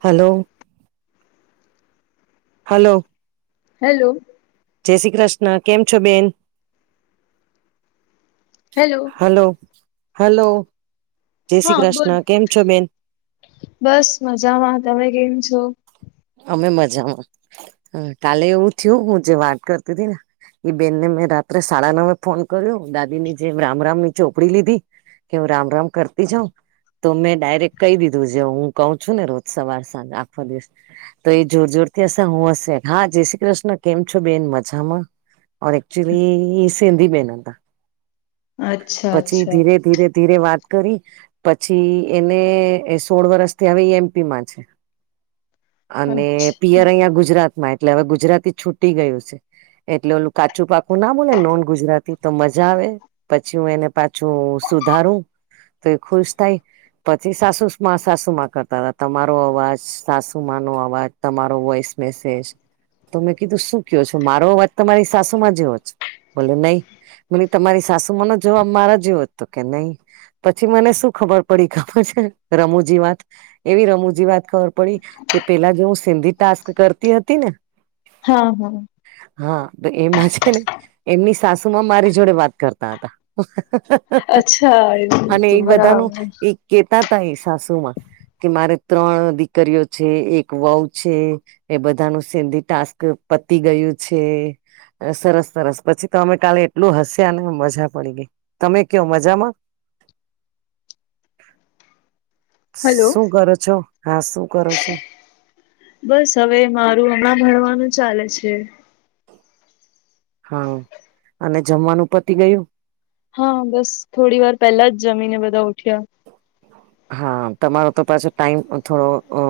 Hello. Hello. Hello. જય શ્રી કૃષ્ણ કેમ છો બેન? હેલો. હલો હલો, જય શ્રી હા બોલ કૃષ્ણ કેમ છો બેન? બસ મજામાં તમે કેમ છો? અમે મજામાં, કાલે એવું થયું હું જે વાત કરતી હતીી ને. એ બેનને મેં રાત્રે સાડા નવે ફોન કર્યો દાદી ની જેમ રામ રામ ની ચોપડી લીધી. કે હું રામ રામ કરતી જાઉ. તો મેં ડાયરેક્ટ કહી દીધું જે હું કહ છું ને રોજ સવાર સાંજ આખો દિવસ. તો એ જોર જોર થી હશે હું હશે હા જય શ્રી કૃષ્ણ કેમ છો બેન મજામાં. એકચુલી સિંધી બેન હતા. અચ્છા પછી અચ્છા ધીરે ધીરે ધીરે વાત કરી, પછી એને સોળ વરષ થી આવે એમપી માં છે. અને પિયર અહીંયા ગુજરાત માં એટલે હવે ગુજરાતી છૂટી ગયું છે. એટલે ઓલું કાચું પાકું ના બોલે નોન ગુજરાતી તો મજા આવે. પછી હું એને પાછું સુધારું. તો એ ખુશ થાય, પછી સાસુ માં સાસુમાં કરતા હતા તમારો અવાજ સાસુ સુમાનો અવાજ તમારો વોઈસ મેસેજ. તો મેં કીધું શું કહો છો મારો અવાજ તમારી સાસુમાં જે હો જ. બોલે નહી, મ તમારી સાસુ મનો જવાબ મારા જેવ્યો હતો કે નહી. પછી મને શું ખબર પડી ખબર છે રમુજી વાત. એવી રમૂજી વાત ખબર પડી, કે પેલા જો હું સિંધી ટાસ્ક કરતી હતી ને. હા હા. હા તો એમાં છે ને એમની સાસુ માં મારી જોડે વાત કરતા હતા. અચ્છા એવું અને હતું એ બધાનું બરાબર એક કેતા ત એ સાસુ માં, કે મારે ત્રણ દીકરીઓ છે એક વહ છે, એ બધા ન સિંધી ટાસ્ક પતી ગયું છે. સરસ સરસ પછી તો અમે કાલે એટલું હસ્યાને મજા પડી ગઈ. તમે કયો મજામાં? હલો શું કરો છો હા શું કરો છો? બસ હવે મારું હમણાં ભણવાનું ચાલે છે. હા, અને જમવાનું પતિ ગયું? હા બસ થોડી વાર પેલા જ જમીને બધા ઉઠ્યા. હા તમારો તો પાછો ટાઈમ થોડો અ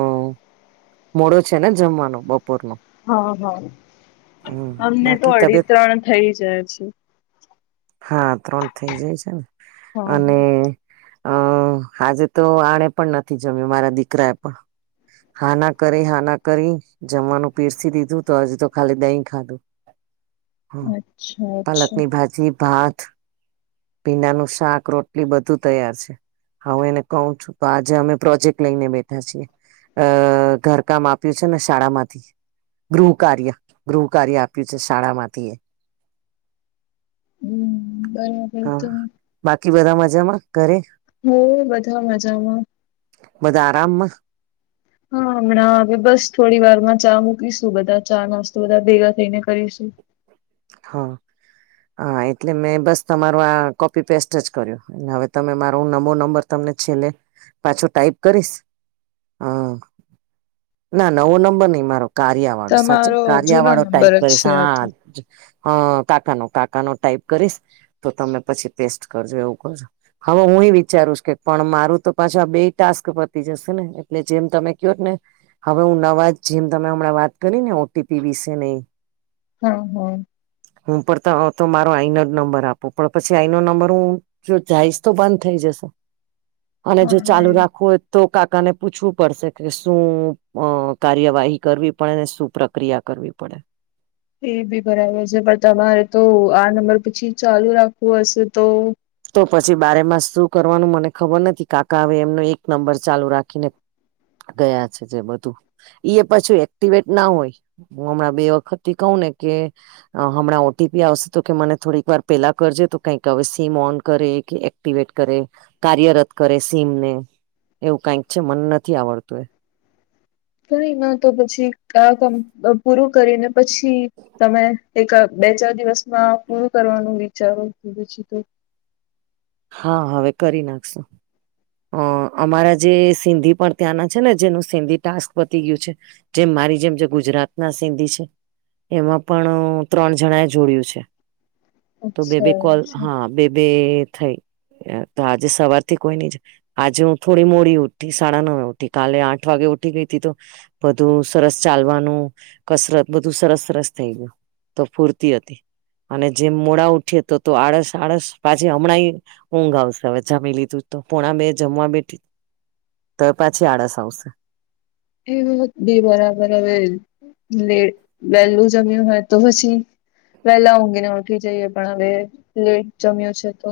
મોડો છે ને જમવાનો બપોર ન? હા હા, અમને તો બાકી અઢી તબિયત ત્રણ થઇ જાય છે. હા ત્રણ થઇ જાય છે ને, હા અને હા અ આજે તો આને પણ નથી જમ્યું મારા દીકરાએ પણ, હાના કરી હના કરી જમવાનું, પીરથી દીધું તો હજુ તો, ખાલી દહીં ખાધું. હ, અચ્છા અચ્છા પાલકની ભાજી ભાત પીંડાનું શાક-રોટલી બધું તૈયાર છે. હા, એને કું છું, તો આજે અમે પ્રોજેક્ટ લઈને બેઠા છીએ, અ ઘરકામ આપ્યું છે ને, શાળા માંથી. ગૃહ કાર્ય, ગૃહ કાર્ય આપ્યું છે, શાળા માંથી એ હમ, બરા હા તું બાકી બધા મજામાં ઘરે? હ, બધા મજામાં. બધા આરામમાં. હા, હમણાં હ બસ થોડી વાર માં ચા મૂકીશું, બધા ચા-નાસ્તો બધા ભેગા થઈને કરીશું. હા, હા, એટલે મેં બસ, તમારું આ કોપી પેસ્ટ જ કર્યું. હવે તમે મારો નમો નંબર તમને છેલ્લે પાછો ટાઈપ કરીશ. હા, ના નવો નંબર નઈ મારો કાર્ય. સાચ, તમારો કાર જૂનો વાળો ટાઈપ નંબર જ છે આ તો. કરી. હા, કાકાનો, કાકાનો ટાઈપ કરીશ, તો તમે પછી પેસ્ટ કરજો, એવું કરજો. હવે હું એ વિચારુંશ કે, પણ મારું તો પાછા આ બે ટાસ્ક પતી જશે ને, એટલે જેમ તમે કહો ને. હવે હું નવાજ, જેમ તમે હમણાં વાત કરી ને, ઓટીપી વિશે ન હા, હા. હું પણ તો તો મારો આઈનો જ નંબર આપું, પણ પછી આઈ ન નંબર હું. જો જઈશ તો બંધ થઈ જશે, અને જો હા ચાલુ એ રાખવું હોય. તો કાકાને પૂછવું પડશે કે, શું કાર્યવાહી કરવી પડે ને? શું પ્રક્રિયા? કરવી પડે. એ બી બરાબર છે, પણ તમારે તો આ નંબર પછી ચાલુ રાખવું હશે તો. તો પછી બારે મા શું કરવાનું, મને ખબર નથી, કાકા હવે એમનો એક નંબર ચાલુ રાખીને. ગયા છે, જે બધું પછું એક્ટિવેટ ના હોય. હું હમણાં બે વખત થી કહે ને કે. હમણાં ઓટીપી આવશે તો કે, મને થોડીક વાર પેલા કરજે, તો કઈક હવે સીમ ઓન. કરે કે, એક્ટિવેટ કરે, કાર્યરત કરે, સીમને એવું કઈક છે, મન નથી આવડતું એ. થઈ ના, તો પછી આ કામ પૂરું કરીને, પછી તમે એક-બે-ચાર દિવસમાં પૂરું કરવાનું, વિચારો પછી તો. હા, હવે કરી નાખશો. અ અમારા જે સિંધી પણ ત્યાંના છે ને, જેનું સિંધી ટાસ્ક બતી ગયું છે. જેમ મારી જેમ જે ગુજરાત ના સિંધી છે. એમાં પણ ત્રણ જણા એ જોડું છે, તો બે-બે અચ્છા કોલ અચ્છા હા. બે-બે થઈ તો, આજે સવારથી કોઈની જ આજે હું થોડી મોડી ઉઠી સાડા ન ઉઠી, કાલે આઠ વાગે ઉઠી ગઈ હતી તો. બધું સરસ, ચાલવાનું, કસરત બધું સરસ સરસ થઈ ગયું. તો ફૂરતી હતી, અને જેમ મોડા ઉઠીએ તો, તો આળસ આળસ પાછી હમણાં. ઊંઘ આવશે, હવે જામી લીધું, તો પોણા બે જમવા બેઠી. તો પાછી આળસ આવશે. એ વાત બે બરાબર. હવે લ વહેલું જમ્યું હોય તો પછી વહેલા ઊંઘીને ઉઠી જઈએ, પણ હવે લેટ જમ્યો છે તો.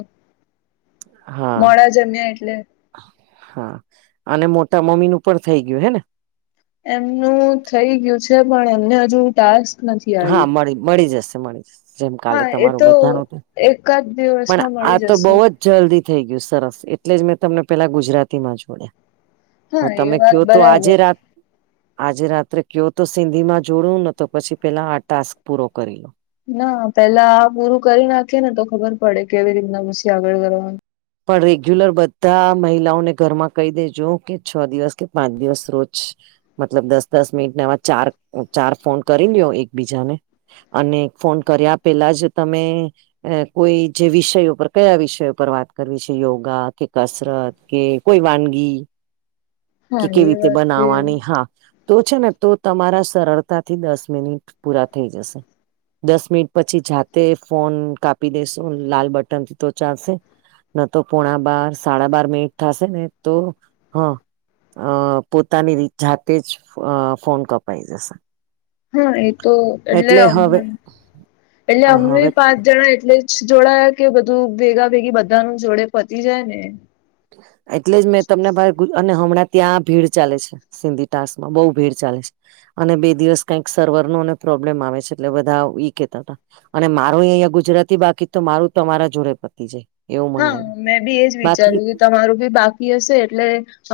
હા મોડા જમ્યા એટલે. હા અને મોટા મમ્મી નું પણ થઇ ગયું હે ને એમનું થઇ ગયું છે પણ એમને હજુ ટાસ્ક નથી હા આવ્યું મળી મળી જશે મળી જશે જેમ કાલે હા એ તમારું તો બધાનું એકાદ પણ દિવસમાં આ મળી તો જશે બહું અ જ જલ્દી થઈ ગયું સરસ એટલે જ મેં તમને પેલા ગુજરાતી માં જોડયા હ હા એ તમે વાત કયો તો આજે બરાબર રાત આજે રાત્રે કયો તો સિંધી માં જોડવું ને તો પછી પેલા આ ટાસ્ક પૂરો કરી લઉ ના પેલા આ પૂરું કરી નાખીએ ને તો ખબર પડે કેવી રીતના મુશએ આગળ કરવાનું પણ રેગ્યુલર બધા મહિલાઓને ઘરમાં કહી દેજો કે છ દિવસ કે પાંચ દિવસ રોજ મતલબ દસ દસ મિનિટનેમાં ચાર ચાર ફોન કરી લ્યો એકબીજાને અને એક ફોન કર્યા પેલા જ તમે અ કોઈ જે વિષયો પર કયા વિષયો પર વાત કરવી છે યોગા કે કસરત કે કોઈ વાનગી કે હા કેવી એ રીતે વાત બી. બનાવાની હા તો છે ને તો તમારા સરળતાથી દસ મિનિટ પૂરા થઈ જશે. દસ મિનિટ પછી જાતે ફોન કાપી દેસું લાલ બટનથી તો ચાલશે ન તો પોણા બાર સાડા બાર મિનિટ થશે ને તો હા અ પોતાની રી જાતે જ અ ફોન કપાય જશે. હા એ તો એટલે એટલે અમે હવે પાંચ જણા એટલે જોડયા કે બધું ભેગા ભેગી બધા નું જોડે પતી જાય ને એટલે જ મેં તમને ભાઈ અને હમણાં ત્યાં ભીડ ચાલે છે. સિંધી ટાસ માં બહુ ભીડ ચાલે છે. અને બે દિવસ કઈક સર્વર નું ને પ્રોબ્લેમ આવે છે એટલે બધા ઈ કેતા હતા. અને મારું એ અહીંયા ગુજરાતી બાકી તો મારું તમારા જોડે પતી જાય એવું મને હા લાગ્યું મેં બી એજ બાકી વિચાર્યું તમારું ભી બાકી હશે એટલે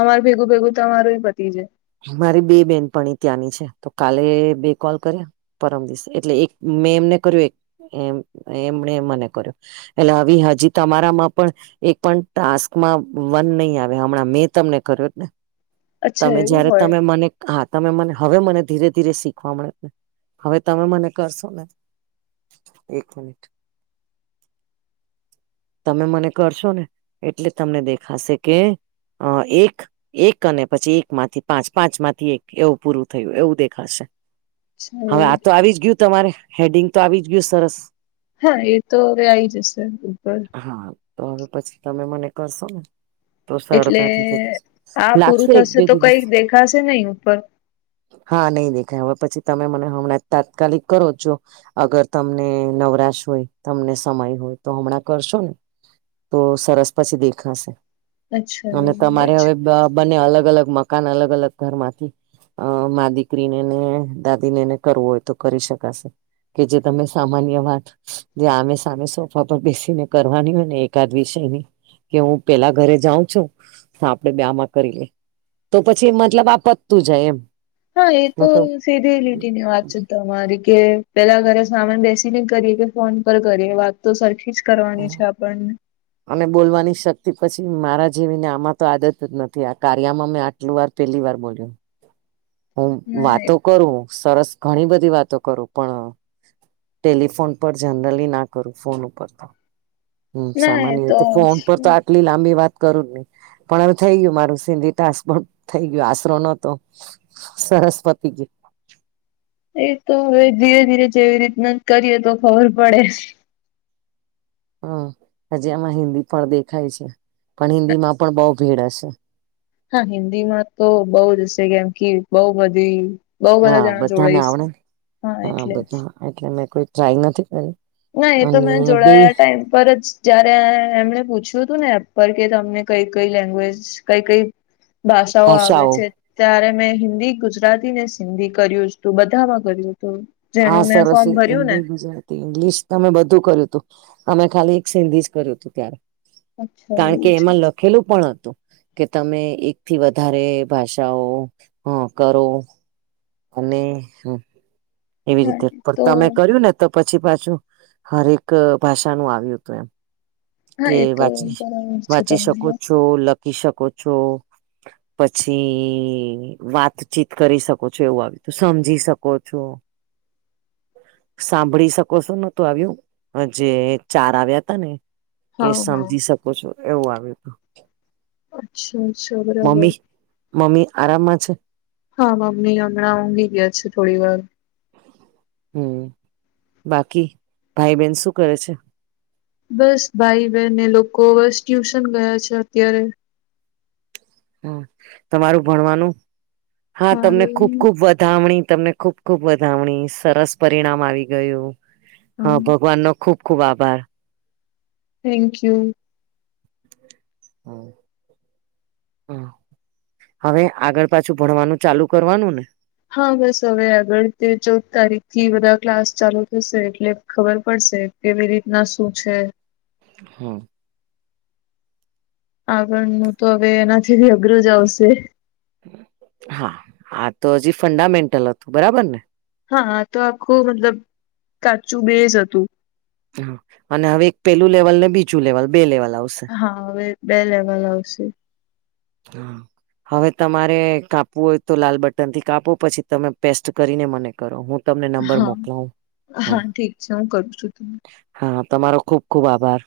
અમાર ભેગું ભેગું તમારું એ પતી જાય મારી બે બેન પણી ત્યાંની છે તો કાલે બે કોલ કર્યા પરમ દિવસ એટલે એક મેં એમને કર્યું એક એમને મને કર્યું એટલે આવી હજી તમારા માં પણ એક પણ ટાસ્કમાં વન નહી આવે હમણાં મેં તમને કર્યો ને અચ્છા તમે એવું જય્યારે તમે મને હા તમે મને હવે મને ધીરે ધીરે શીખવા મળે ને હવે તમે મને કરશો ને એક મિનિટ તમે મને કરશો ને એટલે તમને દેખાશે કે અ એક એક અને પછી એક માંથી પાંચ પાંચ માંથી એક એવું પૂરું થયું એવું દેખાશે હવે હોય આ તો આવી જ ગયું તમારે હેડિંગ તો આવી જ ગયું સરસ હા એ તો આવી જ જશે ઉપર હા તો હવે પછી તમે મને કરશો ને તો એટલે સડકા આ લાગશે પૂરું એક થશે બે તો દિવસ કઈક દેખાશે નહી ઉપર હા નહીં દેખાય હવે પછી તમે મને હમણાં તાત્કાલિક કરો જો અગર તમને નવરાશ હોય તમને સમય હોય તો હમણાં કરશો ને તો સરસ પછી દેખાશે અચ્છા અને એવું હોય તમારે છે હવે અ બંને અલગ અલગ મકાન અલગ અલગ ઘરમાંથી અ મા દીકરીને ને દાદી ને ને કરવું હોય તો કરી શકાશે કે જે તમે સામાન્ય વાત જે આમે સામે સોફા પર બેસી ને કરવાની હોય ને, એકાદ વિષય ની કે, હું પેલા ઘરે જાઉં છું. હા, આપડે બ્યામાં કરી લે, તો પછી મતલબ આ પત્તું જાય એમ. હા, એ તો. સીધી લીટી ની વાત છે, તમારી કે પેલા ઘરે સામાન બેસી ન કરીએ કે, ફોન પર કરીએ વાત. તો સરખી જ કરવાની છે, આપણને અને બોલવાની શક્તિ પછી મારા જેવીને, આમાં તો આદત જ નથી, આ કાર્યમાં મેં પટલું વાર પહેલી વાર બોલ્યો. હું વાતો કરું, સરસ ઘણી બધી વાતો કરું, પણ ટેલિફોન પર જનરલી ના કરું, ફોન ઉપર તો હમ, સામાન્ય એ તો ફોન પર તો, આટલી લાંબી વાત કરું નહી. પણ હવે થઈ ગયું મારું, સિંધી ટાશ પણ થઈ ગયું, આશરો નતો. સરરસ્વતી જ. એ તો હવે ધીરે-ધીરે જેવી રીતના કરીએ તો, ખબર પડે. હમ, હજી આમાં હિન્દી પણ દેખાય છે, પણ હિન્દી માં પણ બહ ભીડ હશે. હા, હિન્દી માં તો બઉ જ હશે, કેમ કે બઉ બધી. બઉ બધા હા જણા બધાને જોડાય છે. આવડે હા, એટલે જ. એટલે મેં કોઈ ટ્રાય નથી કરી. ના, એ તો મેં અને બે જોડાયા ટાઈમ પર જ. જયારે એમને પૂછ્યું હતું ને, એપર કે તમને કઈ-કઈ લેંગ્વેજ, કઈ-કઈ ભાષાઓ આવડે છે. ત્યારે મેં હિન્દી ગુજરાતી ને સિંધી કર્યું જ તું, બધામાં કર્યું હતું. આ જેનું મેં સરસ ફોર્મ એે ભર્યું ને ગુજરાત. ઇંગ્લિશ અમે બધું કર્યું હતું, અમે ખાલી એક સિંધી જ કર્યું તું ત્યારે. અચ્છા કારણ કે, એવું છે એમાં લોકો ખેલું પણ હતું કે, તમે એકથી વધારે ભાષાઓ કરો. અને એવી હા રીતે એ પણ તો તમે કર્યું ને. તો પછી પાછું હરેક ભાષાનું આવ્યું હતું એમ. હા કે એ તો વાચી, બરાબર છે વાંચી તમારી શકો વાત. છો, લખી શકો છો. પછી વાતચીત કરી શકો છો, એવું આવ તો સમજી શકો છો. સાંભળી શકો છો, નતું આવ્યું, જે ચાર આવ્યા ત ને. કે હા હા સમજી શકો છો, એવું આવ હતું. અચ્છા, અચ્છા, બરાબર. મમ્મી મમ્મી આરામમાં છે. હા, મમ્મી હમણાં ઊંઘી ગયા છે, થોડી વાર. હમ, બાકી ભાઈ-બહેન શું કરે છે? બસ, ભાઈ-બહેન એ લોકો બસ ટ્યુશન ગયા છે, અત્યારે. હ, તમારું ભણવાનું. હા, તમને ખુબ મારું ખુબ વધામણી તમને ખુબ. ખૂબ વધામણી સરસ પરિણામ આવી ગયું. હા, ભગવાન નો ખૂબ ખૂબ આભાર. Thank you. હમ. હ, હવે આગળ પાછું ભણવાનું ચાલુ કરવાનું ને. હા, બસ. હવે આગળ તે ચૌદ તારીખ થી બધા ક્લાસ ચાલુ થશે એટલે. ખબર પડશે કેવી રીતના શું છે? હમ. આગળનું તો હવે એનાથી બી અઘરું જ આવશે હા આ તો હજી ફંડામેન્ટલ હતું બરાબર ને હા તો આખું મતલબ કાચું બેઝ હતું હા અને હવે એક પેલું લેવલ ને બીજું લેવલ બે લેવલ આવશે હા હવે બે લેવલ આવશે હમ હવે તમારે કાપવું હોય તો લાલ બટન થી કાપો પછી તમે પેસ્ટ કરીને મને કરો હું તમને નંબર હા મોકલાવુ હા ઠીક છે હું કરું છું તમને હા તમારો ખુબ ખુબ આભાર